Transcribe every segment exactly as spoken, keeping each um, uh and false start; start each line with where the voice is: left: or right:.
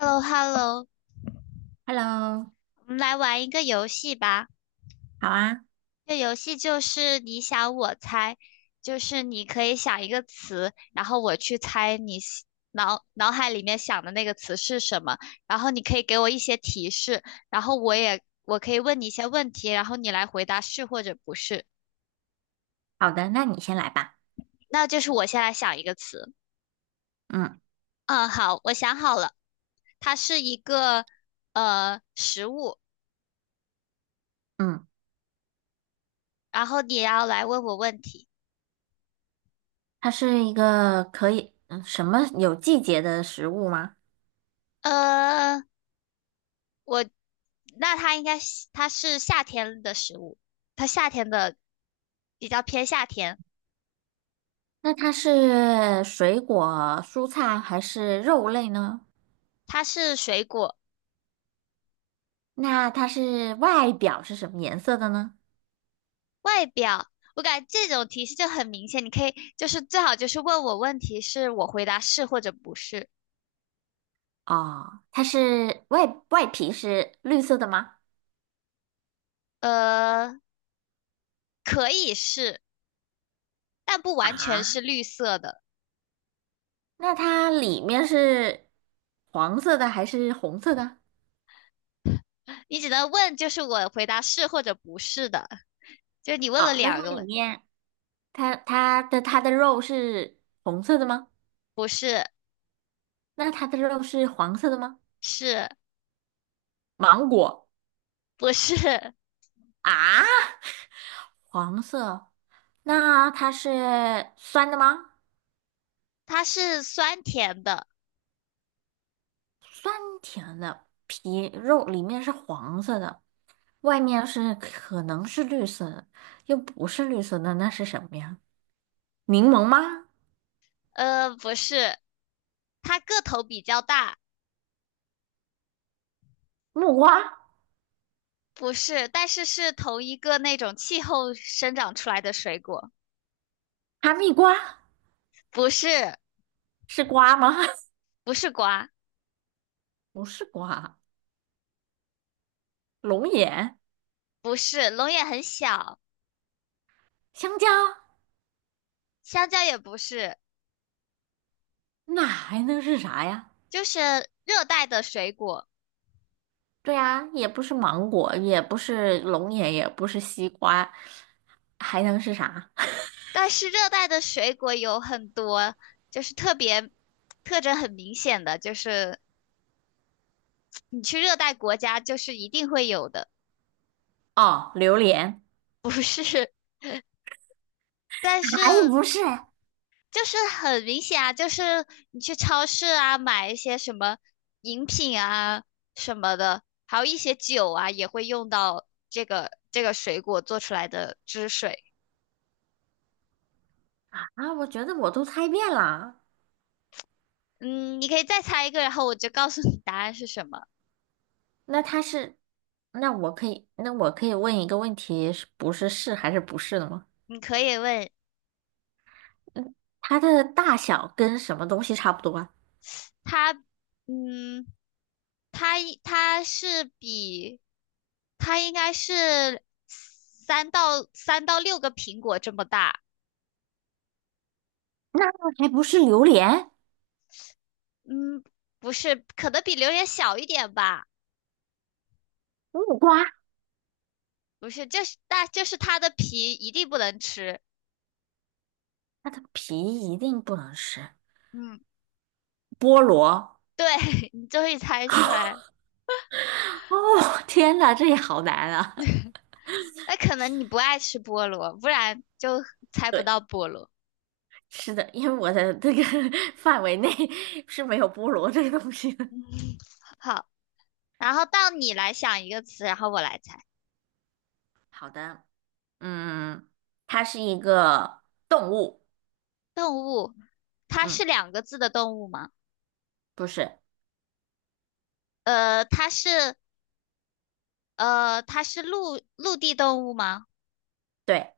left: h e l l o h e l l o
right: Hello，
left: 我们来玩一个游戏吧。
right: 好啊，
left: 这游戏就是你想我猜，就是你可以想一个词，然后我去猜你喜脑脑海里面想的那个词是什么，然后你可以给我一些提示，然后我也我可以问你一些问题，然后你来回答是或者不是。
right: 好的，那你先来吧。
left: 那就是我先来想一个词。
right: 嗯
left: 嗯，好，我想好了，它是一个呃食物，
right: 嗯，
left: 然后你要来问我问题。
right: 它是一个可以，嗯，什么有季节的食物吗？
left: 呃，我那它应该是它是夏天的食物，它夏天的比较偏夏天，
right: 那它是水果、蔬菜还是肉类呢？
left: 它是水果。
right: 那它是外表是什么颜色的呢？
left: 外表，我感觉这种提示就很明显，你可以就是最好就是问我问题，是我回答是或者不是。
right: 哦，它是外外皮是绿色的吗？
left: 呃，可以是，但不完全
right: 啊，
left: 是绿色的，
right: 那它里面是黄色的还是红色的？
left: 你只能问就是我回答是或者不是的。就是你问了
right: 哦，那它
left: 两个
right: 里
left: 问，
right: 面它它的它的肉是红色的吗？
left: 是
right: 那它的肉是黄色的吗？
left: 是
right: 芒果
left: 不是？
right: 啊，黄色，那它是酸的吗？
left: 它是酸甜的。
right: 酸甜的，皮肉里面是黄色的，外面是可能是绿色的，又不是绿色的，那是什么呀？柠檬吗？
left: 呃，不是，它个头比较大，
right: 木瓜？
left: 不是，但是是同一个那种气候生长出来的水果，
right: 哈密瓜？
left: 不是，
right: 是瓜吗？
left: 不是瓜，
right: 不是瓜，龙眼、
left: 不是，龙眼很小，
right: 香蕉，
left: 香蕉也不是，
right: 那还能是啥呀？
left: 就是热带的水果。
right: 对呀，也不是芒果，也不是龙眼，也不是西瓜，还能是啥？
left: 但是热带的水果有很多，就是特别特征很明显的，就是你去热带国家就是一定会有的，
right: 哦，榴莲。
left: 不是，但是
right: 还不是？啊，
left: 就是很明显啊，就是你去超市啊买一些什么饮品啊什么的，还有一些酒啊，也会用到这个这个水果做出来的汁水。
right: 我觉得我都猜遍了。
left: 嗯，你可以再猜一个，然后我就告诉你答案是什么。
right: 那它是，那我可以，那我可以问一个问题，是不是是还是不是的吗？
left: 你可以问
right: 嗯，它的大小跟什么东西差不多啊？
left: 它，嗯，它它是比它应该是三到三到六个苹果这么大，
right: 那还不是榴莲、
left: 嗯，不是，可能比榴莲小一点吧。
right: 木瓜？
left: 不是，就是但就是它的皮一定不能吃。
right: 它的皮一定不能吃。
left: 嗯，
right: 菠萝。
left: 对，你终于猜出来了
right: 哦，天哪，这也好难啊！
left: 那可能你不爱吃菠萝，不然就 猜不
right: 对。
left: 到菠萝。
right: 是的，因为我的这个 范围内 是没有菠萝这个东西的。
left: 嗯好，然后到你来想一个词，然后我来猜。
right: 好的，嗯，它是一个动物，
left: 动物，它是
right: 嗯，
left: 两个字的动物吗？
right: 不是，
left: 呃，它是呃，它是陆陆地动物吗？
right: 对，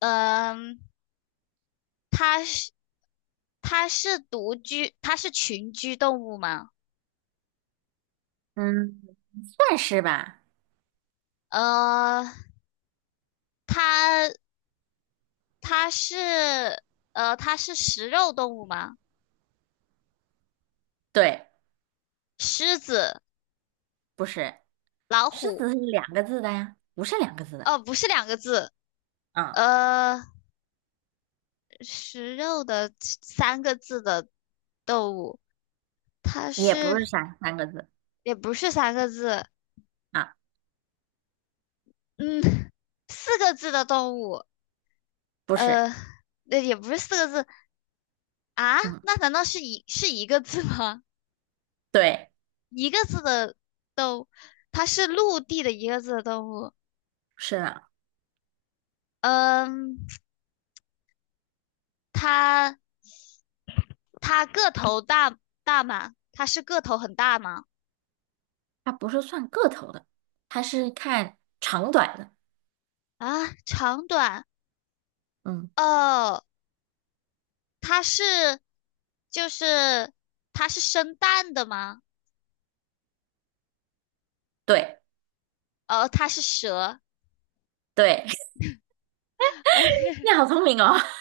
left: 嗯、它是它是独居，它是群居动物吗？
right: 嗯，算是吧，
left: 呃，它它是呃，它是食肉动物吗？
right: 对，
left: 狮子、
right: 不是，
left: 老
right: 狮子
left: 虎，
right: 是两个字的呀，不是两个字的，
left: 哦，不是两个字，
right: 嗯，
left: 呃，食肉的三个字的动物，它
right: 也不
left: 是
right: 是三三个字
left: 也不是三个字，
right: 啊，
left: 嗯，四个字的动物，
right: 不是，
left: 呃，那也不是四个字啊？
right: 嗯，
left: 那难道是一是一个字吗？
right: 对，
left: 一个字的，它是陆地的一个字的动物，
right: 是的，
left: 嗯，它它个头大大吗？它是个头很大吗？
right: 它不是算个头的，它是看长短的，
left: 啊，长短
right: 嗯，
left: 哦，它是就是它是生蛋的吗？
right: 对
left: 哦，它是蛇。
right: 对，
left: OK，
right: 你好聪明哦。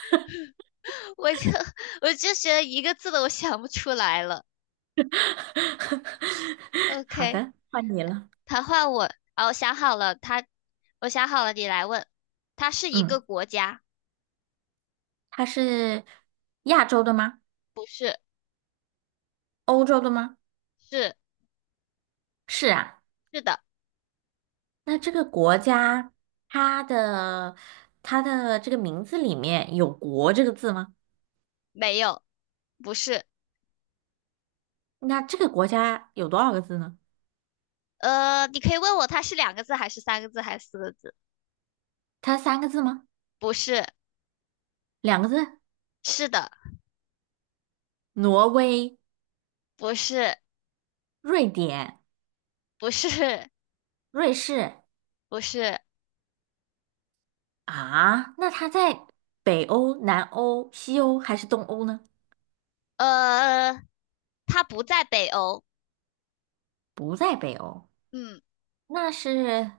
left: 我就我就觉得一个字的我想不出来了。
right: 好
left: OK，
right: 的，换你了。
left: 它换我，哦，我想好了，它我想好了，你来问。它是一个
right: 嗯，
left: 国家，
right: 他是亚洲的吗？欧洲的吗？
left: 是
right: 是啊。
left: 是的，
right: 那这个国家，它的它的这个名字里面有“国”这个字吗？
left: 没有，不是。
right: 那这个国家有多少个字呢？
left: 呃，你可以问我它是两个字还是三个字还是四个字？
right: 它三个字吗？
left: 不是，
right: 两个字？
left: 是的，
right: 挪威、
left: 不是，
right: 瑞典、
left: 不是，
right: 瑞士
left: 不是，
right: 啊？那它在北欧、南欧、西欧还是东欧呢？
left: 呃，它不在北欧，
right: 不在北欧，
left: 嗯，
right: 那是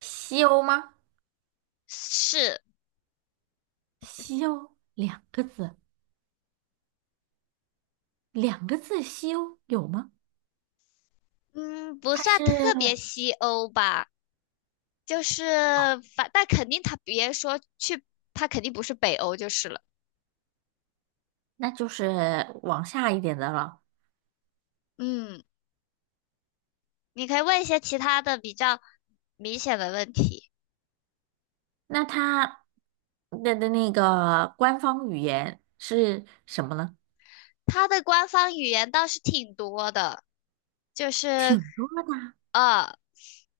right: 西欧吗？
left: 是，
right: 西欧两个字，两个字西欧有吗？
left: 嗯，不
right: 它
left: 算
right: 是，
left: 特别西欧吧，就是
right: 哦，
left: 反，但肯定它别说去，它肯定不是北欧就是了，
right: 那就是往下一点的了。
left: 嗯，你可以问一些其他的比较明显的问题，
right: 那它的的那个官方语言是什么呢？
left: 它的官方语言倒是挺多的，就是
right: 挺多的啊，
left: 呃，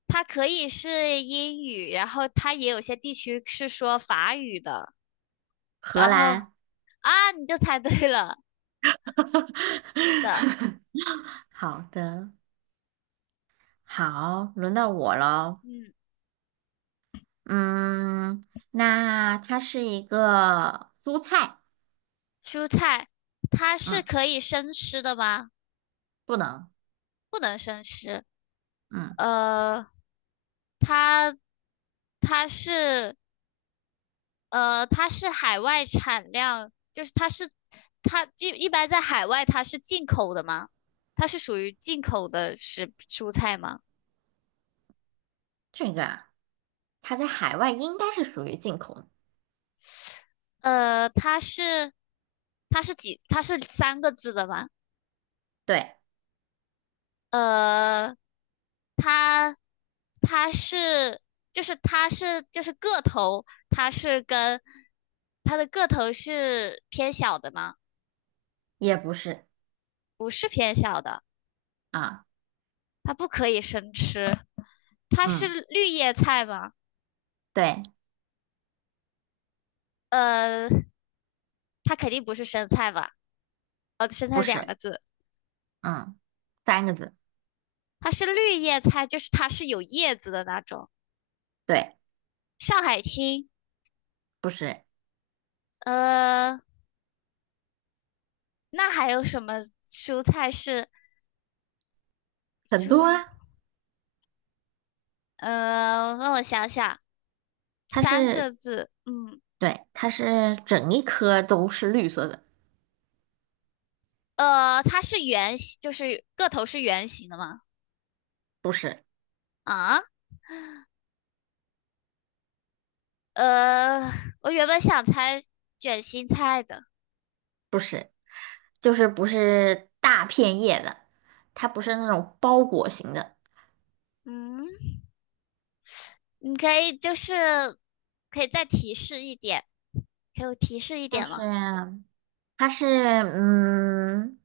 left: 它可以是英语，然后它也有些地区是说法语的。
right: 荷
left: 然后
right: 兰。
left: 啊，你就猜对了，是的，
right: 好的，好，轮到我了。
left: 嗯，
right: 嗯，那它是一个蔬菜，
left: 蔬菜它是
right: 嗯，
left: 可以生吃的吗？
right: 不能，
left: 不能生吃，
right: 嗯，
left: 呃，它它是呃它是海外产量，就是它是它就一般在海外它是进口的吗？它是属于进口的食蔬菜吗？
right: 这个啊，它在海外应该是属于进口的。
left: 呃，它是它是几它是三个字的吗？
right: 对。
left: 呃，它它是就是它是就是个头，它是跟它的个头是偏小的吗？
right: 也不是
left: 不是偏小的，
right: 啊，
left: 它不可以生吃。它是
right: 嗯，
left: 绿叶菜吗？
right: 对，
left: 呃，它肯定不是生菜吧？哦，生
right: 不
left: 菜两
right: 是，
left: 个字，
right: 嗯，三个字，
left: 它是绿叶菜，就是它是有叶子的那种。
right: 对，
left: 上海青，
right: 不是，
left: 呃，那还有什么蔬菜是
right: 很
left: 蔬？
right: 多啊，
left: 呃，让我想想，
right: 它
left: 三
right: 是，
left: 个字，嗯，
right: 对，它是整一颗都是绿色的，
left: 呃，它是圆形，就是个头是圆形的吗？
right: 不是，
left: 啊，呃，我原本想猜卷心菜的，
right: 不是，就是不是大片叶的，它不是那种包裹型的，
left: 嗯，你可以就是可以再提示一点，给我提示一
right: 就
left: 点
right: 是
left: 吗？
right: 它是，嗯，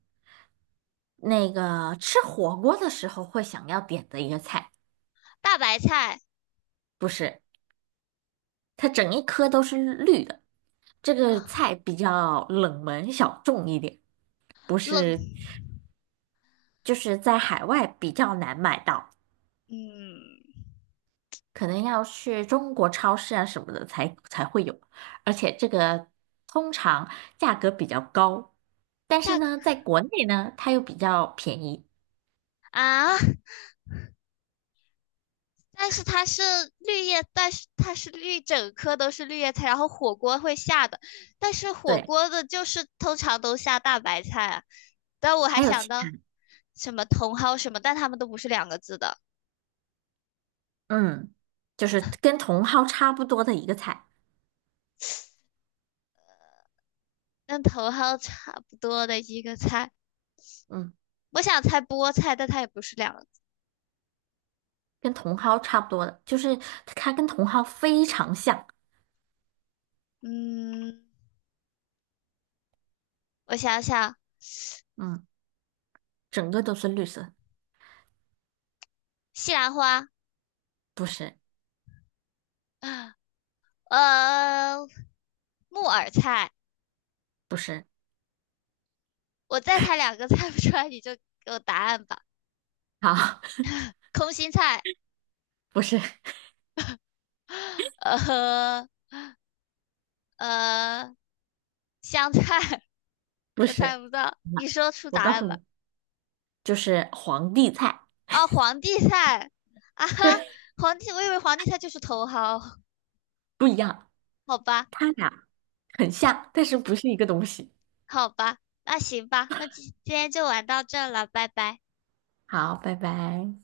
right: 那个吃火锅的时候会想要点的一个菜，
left: 大白菜
right: 不是。它整一颗都是绿的。这个
left: 啊，
right: 菜比较冷门小众一点，不
left: 冷，
right: 是，就是在海外比较难买到，
left: 嗯，
right: 可能要去中国超市啊什么的才才会有，而且这个通常价格比较高，但是
left: 价格
right: 呢，在国内呢，它又比较便宜。
left: 啊，但是它是绿叶，但是它是绿，整颗都是绿叶菜，然后火锅会下的，但是火
right: 对，
left: 锅的就是通常都下大白菜啊。但我还
right: 还有
left: 想
right: 其
left: 到
right: 他，
left: 什么茼蒿什么，但它们都不是两个字的，
right: 嗯，就是跟茼蒿差不多的一个菜，
left: 跟茼蒿差不多的一个菜。
right: 嗯，
left: 我想猜菠菜，但它也不是两个字。
right: 跟茼蒿差不多的，就是它跟茼蒿非常像，
left: 嗯，我想想，
right: 嗯。整个都是绿色，
left: 西兰花，
right: 不是，
left: 呃，木耳菜。
right: 不是，
left: 我再猜两个 猜不出来，你就给我答案吧。
right: 好，
left: 空心菜。
right: 不是，
left: 呃，呃，香菜，
right: 不
left: 我猜
right: 是，
left: 不到，
right: 那
left: 你说出
right: 我
left: 答
right: 告诉
left: 案吧。
right: 你，就是皇帝菜，
left: 哦，皇帝菜啊哈，
right: 对，
left: 皇帝，我以为皇帝菜就是茼蒿，
right: 不一样，
left: 好吧，
right: 它俩很
left: 他
right: 像，但是不是一个东西。
left: 好吧，那行吧，那今今天就玩到这了，拜拜。
right: 好，拜拜。